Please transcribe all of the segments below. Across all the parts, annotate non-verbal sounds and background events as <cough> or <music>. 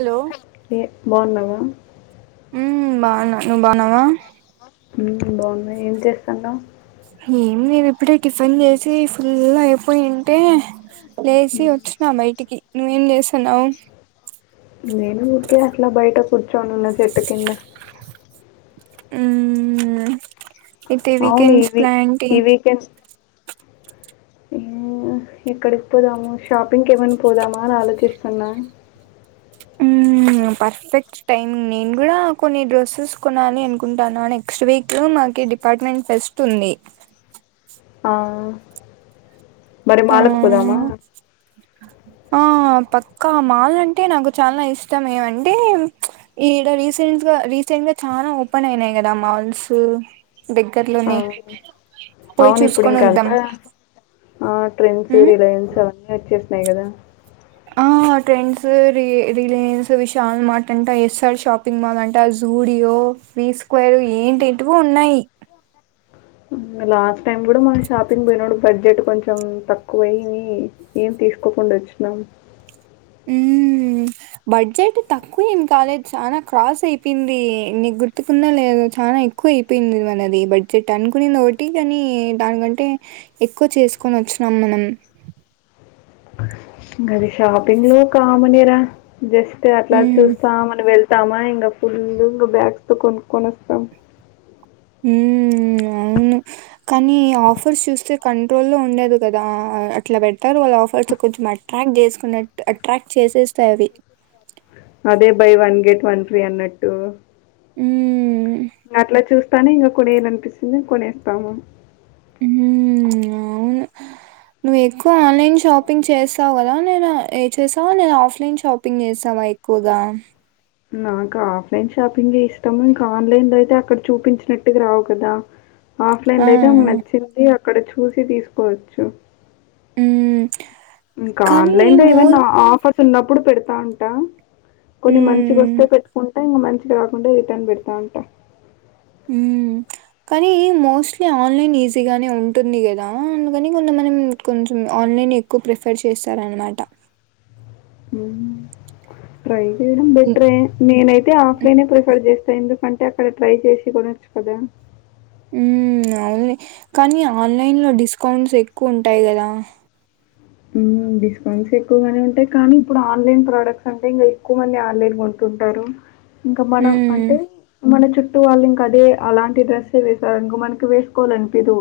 Hello ఏ బాగున్నావా హ్మ్ బాగున్న నువ్వు బాగున్నావా హ్మ్ బాగున్నా ఏం చేస్తాన్నవ్ ఏం నేను ఇప్పుడే టిఫిన్ చేసి ఫుల్ అయిపోయింటే లేచి వచ్చినం బయటికి నువ్వేం చేస్తా సనావు నేను ఊరికే అట్లా బయటకు కూర్చొని ఉన్న చెట్టు కింద హ్మ్ అయితే అవును వీకెండ్స్ ఇవి ప్లాన్ టి ఈ వీకెండ్ ఎక్కడికి పోదాము షాపింగ్కి ఏమైనా పోదామా అని ఆలోచిస్తున్నా హ్మ్ పర్ఫెక్ట్ టైమ్ నేను కూడా కొన్ని డ్రెస్సెస్ కొనాలి అనుకుంటాను నెక్స్ట్ వీక్ మాకి డిపార్ట్మెంట్ ఫెస్ట్ ఉంది ఆ మరి ఆ మాలుకు పోదామా అక్క మాల్ అంటే నాకు చాలా ఇష్టమే ఏమంటే ఈడ రీసెంట్ గా రీసెంట్ గా చానా ఓపెన్ అయినయ్ కదా మాల్స్ ఆ, దగ్గర్లోనే పోయ్ చూసుకొని వద్దాం ఆ ట్రెండ్స్ ఉమ్ రిలయన్స్ అవన్నీ వచ్చేసా అంతే కదా ఆ ట్రెండ్స్ రి రిలయన్స్ విశాల్ మార్ట్ అంట ఎస్ఆర్ షాపింగ్ మాల్ అంట జూడియో విీ స్క్వేర్ ఎంటీ్టో ఉన్నాయి లాస్ట్ టైం కూడా మనం షాపింగ్ పోయినప్పుడు బడ్జెట్ కొంచెం తక్కువయి ఏం తీసుకోకుండా వచ్చినాం హ్మ్ బడ్జెట్ తక్కువ ఎమ్ కాదు చనా క్రాస్ అయిపోయింది నీకు గుర్తువుందిలేదో చానా ఎక్కువ అయిపోయింది మనది బడ్జెట్ అనుకునింది ఒకటి కాని దానికంటే ఎక్కువ చేసుకొని వచ్చినాం మనం అది షాపిింగ్ లో కామనేరా జస్ట్ అట్లా ఉమ్ చూస్తామ్ మని వెల్ ఇస్తామా ఇంగ ఫుల్ ఇంగ బాగ్స్ తో కొనుకొన్ని వస్తాం హ్మ్ అవును కానీ ఆఫర్స్ చూస్తే కంట్రోల్లో ఉండదు కదా అట్లా పేడతారు వాళ్ళ ఆఫర్స్ కొంచెం అట్రాక్ట్ చేసుకున్నట్ అట్రాక్ట్ చేసేస్తాయి అవి అదే buy one get one free అన్నట్టు హ్మ్ అట్ల చూస్తానే ఇంకా కోనేయాలి అనిపిస్తుంది కొనేస్తాము హ్మ్ అవును నువ్వు ఎక్కువ ఆన్లైన్ షాపింగ్ చేస్తావు కదా నేను ఏ చేసి నేను ఆఫ్లైన్ షాపింగ్ చేస్తావా ఎక్కువగా నాకు ఆఫ్లైన్ షాపింగే ఇష్టము ఇంకా ఆన్లైన్ లో అయితే అక్కడ చూపించినట్టుగా రావు కదా ఆ! ఆఫ్లైన్ అయితే మా నచ్చింది అక్కడ చూసి తీసుకోవచ్చు హ్మ్ ఇంకా కానీ ఆన్లైన్ లో మో ఏవన్నా ఆఫర్స్ ఉన్నప్పుడు పెడతావు టా కొన్ని మంచిగా వస్తే హ్మ్. పెట్టుకుంటే ఇంగ మంచి ఇది రాకుండా రిటర్న్ పెడతావుంటా హ్మ్ కానీ మోస్ట్లీ ఆన్లైన్ ఈజీగానే ఉంటుంది కదా అందుకని కొంత మంది కొంచెం ఆన్లైన్ ఎక్కువ ప్రిఫర్ చేస్తారనమాట హ్మ్ ట్రై చేయడం బేటారే నేనైతే ఆఫ్లైనే ప్రిఫర్ చేస్తా ఎందుకంటే అక్కడ ట్రై చేసి కొనచ్చు కదా హ్మ్ అవునులే కానీ ఆన్లైన్ లో డిస్కౌంట్స్ ఎక్కువ ఉంటాయి కదా డిస్కౌంట్స్ ఎక్కువగానే ఉంటాయి కానీ ఇప్పుడు ఆన్లైన్ ప్రోడక్ట్స్ అంటే ఇంకా ఎక్కువ మంది ఆన్లైన్ కొంటుంటారు ఇంకా మనం హ్మ్ అంటే మన చు చుట్టూ వాళ్ళు ఇంక అదే అలాంటి డ్రెస్ వేసారే అనుకో మనకి వేసుకోవాలి అనిపిదు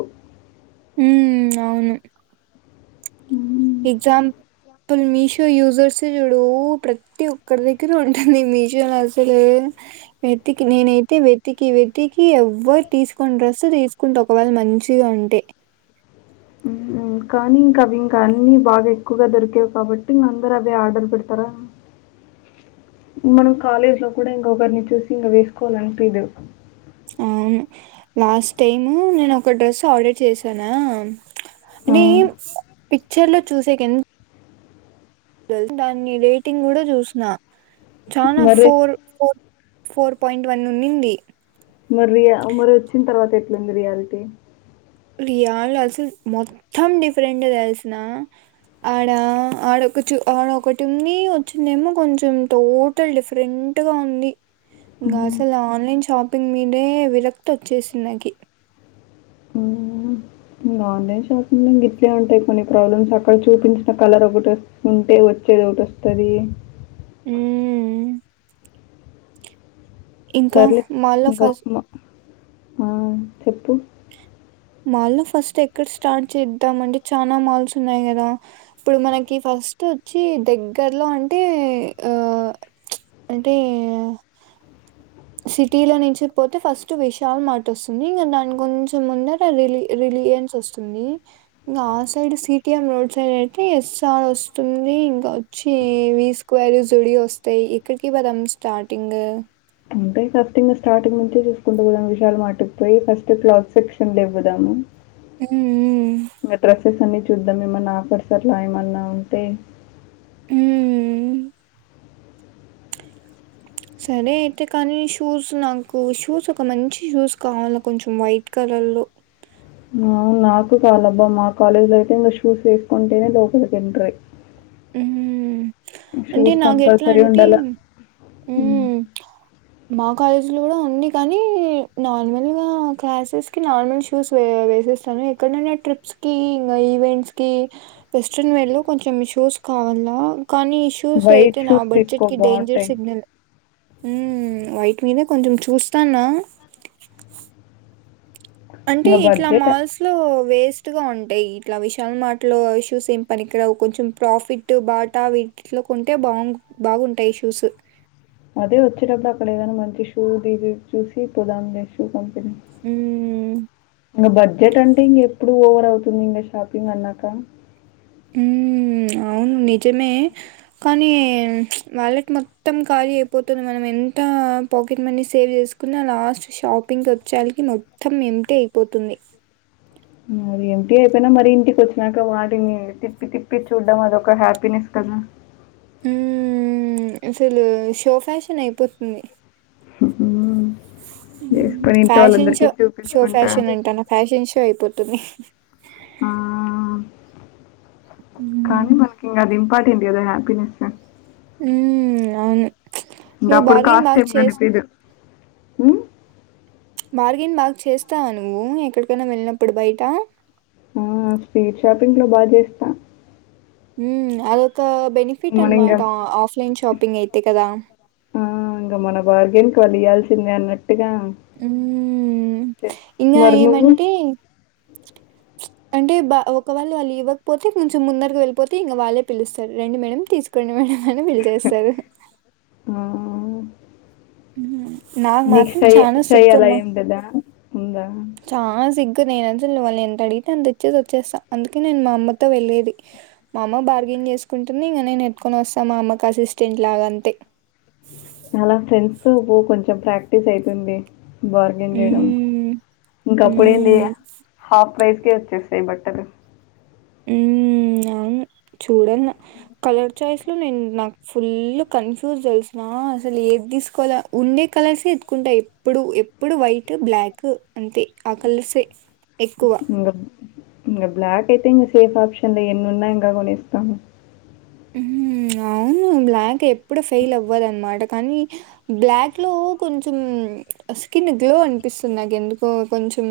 హ్మ్ అవును హ్మ్ ఎక్సంపుల్ మీషో యూజర్స్ చూడు ప్రతి ఒక్కరి దగ్గర ఉంటుంది మీషో న అసలు వెతికి నేనైతే వెతికి వెతికి ఎవరు తీసుకుొని డ్రస్ తీసుకుంటే ఒకవేళ మంచిగా ఉంటే కానీ ఇంకా అవి ఇంకా అన్నిీ బాగా ఎక్కువగా దొరికేవు కాబట్టి మీ అందరు అవే ఆర్డర్ పెడతారా మనం కాలేజ్ లో కూడా ఇంకొకరిని చూసి ఇంక వేసుకోవాలని అనిపిదు అవును లాస్ట్ టైమ్ నేను ఒక డ్రెస్ ఆర్డర్ చేశానా ఆ! అది పిక్చర్ లో చూసెకి దాన్ని రేటింగ్ కూడా చూసిన చానా మరి four four four point one ఉన్నింది మరి రియా మరి వచ్చిన తర్వాత ఎట్లుంది రియాలిటీ రియల్ అసలు మొత్తం డిఫరెంట్ తెలుసునా ఆడ ఆడ ఒక చు ఆడ ఒకటుంది వచ్చిందేమో కొంచెం టోటల్ డిఫరెంట్గా ఉంది ఇంగ హ్మ్. అసలు ఆన్లైన్ షాపింగ్ కప్పింగ్ మీదే విరక్తి వచ్చేసింది నకి ఆన్లైన్ షాపింగ్ ఇట్లే ఉంటాయి కొన్ని ప్రాబ్లమ్స్ అక్కడ చూపించిన కలర్ ఒకటి ఉంటే వచ్చేది ఒకటి వస్తది ఉహ్ సర్లే మాల్లో ఇంకా ఫస్ట్ <unintelligible> అహ్ చెప్పు మాల్ల్లో ఫస్ట్ ఎక్కడ స్టార్ట్ చేద్దాం అంటే చనాా మాల్స్ ఉన్నాయి కదా ఇప్పుడు మనకి ఫస్ట్ వచ్చి దగ్గర్లో అంటే ఆ అంటే సిటీలో నుంచి పోతే ఫస్ట్ విశాల్ మార్ట్ వస్తుంది ఇంకా దానికి కొంచం ముందట రిల్ రిలీయాన్స్ వస్తుంది ఇంకా ఆ సైడ్ సిటిఎం రోడ్ సైడ్ అయితే ఎస్సార్ వస్తుంది ఇంకా వచ్చి వి స్క్వేర్ జుడియో వస్తాయి ఎక్కడికి పదాం స్టార్టింగ్ అంటే ఫస్ట్ స్టార్టింగ్ నుంచే చూసుకుంటూ పోదాం విశాల్ మార్ట్కుపోయి ఫస్ట్ క్లాత్ సెక్షన్లకు పోదాము మ్మ్ ఇక డ్రెస్సెస్ అన్ని చూద్దాం ఏమన్నా ఆఫర్స్ ఏమన్నా ఉంటే ఉహ్ హ్ సరే అయితే కానీ షూస్ నాకు షూస్ ఒక మంచి షూస్ కావాల కొంచెం వైట్ కలర్ లో నాకు కావాలబ్బా మా కాలేజ్ లో అయితే ఇంకా షూస్ వేసుకుంటేనే లోపలికి ఎంట్రీ ఉహ్ అంటే షూస్ నాకు ఎట్లా కంపల్సరీ అంటే ఉండాల. హ్మ్. ఉహ్ మా కాలేజీ లో కూడా ఉంది కానీ నార్మల్ గా క్లాసెస్ కి నార్మల్ షూస్ వే వేసేస్తాను ఎక్కడైనా ట్రిప్స్ కి ఇంకా ఈవెంట్స్ కి వెస్ట్రన్ వే లో కొంచెం షూస్ కావాలా కానీ షూస్ వైట్ అయితే నా షూస్ తీసుకో బడ్జెట్ కి డేంజర్ బావుంటాయి. సిగ్నల్ ఉహ్ వైట్ మీద కొంచం చూస్తాన్న అంటే ఇంగ ఇట్లా బడ్జెట్ మాల్స్ లో వేస్ట్ గా ఉంటాయి ఇట్లా విశాల్ మార్ట్ లో షూస్ ఏం పనికి రావు కొంచెం ప్రాఫిట్ బాటా వీటిలో కొంటే బాగు బాగుంటాయి షూస్ అదే వచ్చేటప్పుడు అక్కడ ఏదన్నా మంచి షూస్ ది చూసి పోదాములే హ్మ్. బడ్జెట్ అంటే ఇంకా ఎప్పుడు ఎప్పుడు ఓవర్ అవుతుంది ఇంకా షాపింగ్ అన్నాక ఉహ్ అవును నిజమే కానీ వాలెట్ మొత్తం ఖాళీ అయిపోతది మనం ఎంత పాకెట్ మనీ సేవ్ చేసుకున్నా లాస్ట్ షాపింగ్కి వచ్చేలాకి మొత్తం ఏమిటే అయిపోతుంది మరి ఎంప్టీ అయిపోయినా మరి ఇంటికి వచ్చినాక వాటిని తిప్పి తిప్పి చూడ్డం అదొక హ్యాపీనెస్ కదా ఉహ్ అసలు షో ఫ్యాషన్ అయిపోతుంది ఉహు హ్ ఫ్యాషన్ షో షో చూపించుకుంటా. ఫ్యాషన్ అంటాన్న ఫ్యాషన్ షో అయిపోతుంది ఆ.... హ్మ్. కానీ మనకి ఇంగా అది ఇంపార్టెంట్ పిండి కదా హ్యాపినెస్ హా ఉహ్ అవును ఇంకా నువ్వు అప్పుడు బార్గెయిన్ కాస్ట్ బాగా తీసిందండి చేస్ మీరు ఉహ్ మ్చ్ బార్గెన్ మాగ్ చేస్తావా నువ్వు ఎక్కడికైనా వెళ్ళినప్పుడు బయట ఆ స్ట్రీట్ షాపింగ్ లో బాగా చేస్తా హుమ్ ఆదోద్ కా బెనిఫిట్ మనింగ అన్నమాట ఆఫ్లైన్ షాపింగ్ అయితే కదా ఆ! ఇంగ మన బార్గెన్ కోనియాల్సిందే అన్నట్టు ట్జుగ హ్మ్. ఇంగా మరి నువ్వు ఏమంటే అంటే బా ఒక వాళ్ళ వాళ్ళు ఇవ్వకపోతే కొంచెం ముందరకి వెళ్ళిపోతే ఇంగా వాళ్ళే పిలుస్తారు రండి మేడమ్ తీసుకోండి మేడం అని బిల్ చేస్తారు ఆ! ఉహూమ్ నీకు సై సై అలా ఉంటదా ఉంగా ఇ నేనది తెళ్ళవాళని ఎంత అడిగితే అంత తెచ్చేది వచ్చేస్తాను అందుకే నేను మా అమ్మతోళ్లేది మా అమ్మ బార్గెన్ చేసుకుంటునే ఇంక నేను ఎట్టుకొని వస్తాను మా అమ్మకి అసిస్టెంట్ లాగా అంతే అలా ఫ్రెండ్స్ తో పో కొంచెం ప్రాక్టీస్ అయితుంది బార్గెన్ చేయడం హ్మ్. ఇంక అప్పుడ ఏంది హ్మ్. హాఫ్ ప్రైస్ కే వచ్చేస్తాయ్ బట్టలు ఉమ్మ్ అవును చూడాలన కలర్ చాయిస్ లో నేన్ నాకు ఫుల్ కన్ఫ్యూజ్ తెలిసిన అసలు ఏది తీసుకోవాల ఉండే కలర్సే ఎత్తుకుంటా ఎప్పుడు ఎప్పుడు వైట్ బ్లాక్ అంతే ఆ కలర్సే ఎక్కువ ఇంగా బ్లాక్ అయితే ఇంగా సేఫ్ ఆప్షన్ ఎన్ని ఉన్నా ఇంగా కొనేస్తాము హుమ్మ్ అవును బ్లాక్ ఎప్ ప్పుడు ఫెయిల్ అవ్వదన్నమాట కానీ బ్లాక్ లో కొంచెం స్కిన్ గ్లో అనిపిస్తుంది నాకు ఎందుకో కొంచెం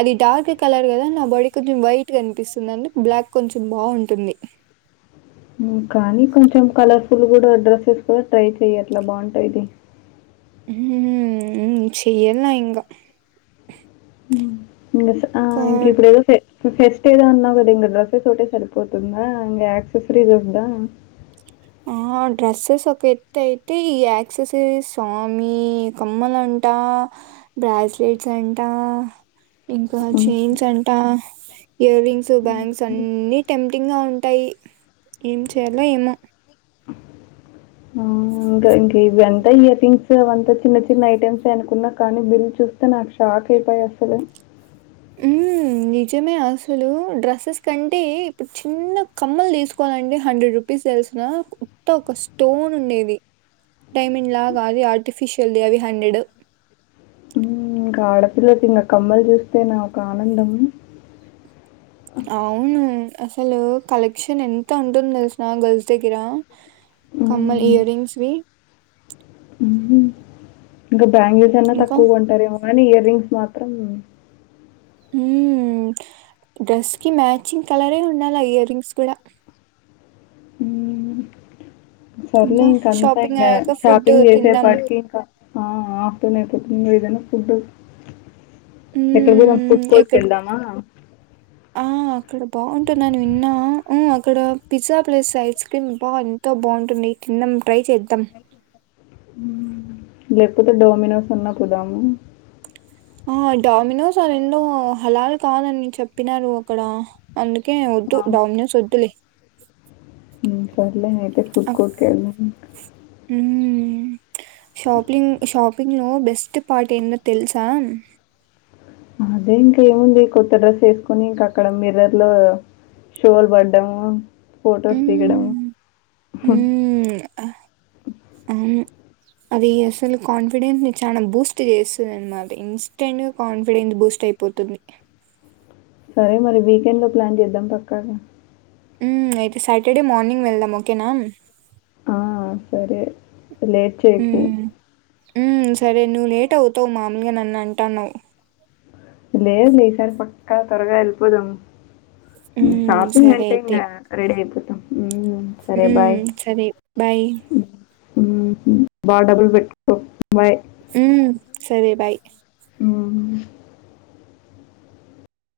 అది డార్క్ కలర్ కదా నా బాడీ కొంచెం వైట్గా అనిపిస్తుంది అంటే బ్లాక్ కొంచెం బాగటుంది అమ్ కానీ కొంచెం కలర్ఫుల్ కూడా డ్రెస్సెస్ కూడా ట్రై చెయ్ అట్లా బావుంటది హు హు హ చేయలా ఇంగా హ్మ్. ఆ ఇంగా ఇప్పుడు ఎల్ సే ఫెస్ట్ ఏదో అన్నావు కదా ఇంకా డ్రస్ తోటే సరిపోతుందా ఇంకా యాక్సెసరీస్ వందా ఆ డ్రెస్సెస్ ఒక ఎత్త అయితే ఈ యాక్సెసరీస్ స్వామి కమ్మలంట బ్రాస్లెట్స్ అంట ఇంకా హ్మ్. చైన్స్ అంటా ఇయర్ రింగ్స్ బ్యాంగ్స్ అన్ని టెం ట్టింగ్ గా ఉంటాయి ఏం చేయాలో ఏమో ఇంకా ఇంక ఇవి ఎంత ఇయర్ రింగ్స్ అవంతా చిన్న చిన్న ఐటెమ్స్ ఎనుకున్నా కానీ బిల్ చూస్తే నాకు షాక్ అయిపోయి అసలు నిజమే అసలు డ్రెస్సెస్ కంటే ఇప్పుడు చిన్న కమ్మలు తీసుకోవాలండి హండ్రెడ్ రూపీస్ తెలిసిన కొత్త ఒక స్టోన్ ఉండేది డైమండ్ లాగాది ఆర్టిఫిషియల్ది అవి హండ్రెడ్ ఇంకా ఆడపిల్లకి ఇంకా కమ్మలు చూస్తే నాకు ఆనందం అవును అసలు కలెక్షన్ ఎంత ఉంటుంది తెలుసా గర్ల్స్ దగ్గర కమ్మలు హ్మ్. ఇయర్ రింగ్స్ వి గ బ్యాంగిల్స్ అన్నా ఇంకా తక్కువ కొంటారేమో కానీ ఇయర్ రింగ్స్ మాత్రం హు డ్రెస్ కి మ్యాచింగ్ కలరే ఉండాల ఇయర్ రింగ్స్ కూడా ఊ సర్లే ఇంకా ఇంక అంత షాపింగ్ ఇంకా అయ్యాక ఫుడ్ షాపింగ్ తిందాం చేసేపాటికి ఇంకా ఆ ఆ ఆఫ్టర్నూన్ ఏదైనా ఫుడ్డు ఎక్కడ పోదాం మ్మ్ ఫుడ్ కోట్ కి ఎక్కడ వెళ్దామా ఆ అక్కడ బాగుంటుంది అని విన్నా ఆ అక్కడ పిజ్జా ప్లస్ ఐస్ క్రీమ్ బా ఎంతో బాగుంటుంది తిన్నం ట్రై చేద్దం లేకపోతే డొమినోస్ అన్న పోదాం ఆ డమినోస్ ఆ రెండు హలార్ కాదని చెప్పినారు అక్కడ అందు కే వద్దు ఆ! డమినోస్ వద్దులే ఉ సర్లే ఫుడ్ కోర్ట్ కేళ్న్నా ఉహు షాపింగ్ షాపింగ్ లో బెస్ట్ పార్ట్ ఎంద తెలుసా అదే ఇంక ఏముంది కొత్త డ్రెస్ వేసుకొని ఇంకా అక్కడ మిర్రర్ లో షోలు పడ్డము ఫోటోస్ దిగడము మ్మ్ హ్మ్ అహ్, అవును అది అసలు కాన్ఫిడెన్స్ ని చాలా బూస్ట్ చేస్తుందినమాట ఇన్స్టెంట్ కాన్ఫిడెన్స్ బూస్ట్ అయిపోతుంది సరే మరి వీకెండ్ లో ప్లాన్ చేద్దాం పక్కాగా అయితే సాటర్డే మార్నింగ్ వెళ్దాం ఓకేనా ఆ సరే లేట్ చేయకు ఉ సరే నువ్వు లేట్ అవుతావు మామూలుగా నన్ను అంటన్నావు లేదులే ఈసారి పక్క త్వరగా ఎల్లిపొదాం ఉ హ్మ్. షాపిింగ్ సరే అంటే ఇంగ రేపు ఉ ఉ సరే బై ఉ బా డబల్ పెట్టు బాయ్ ఉ సరే బాయ్ ఊ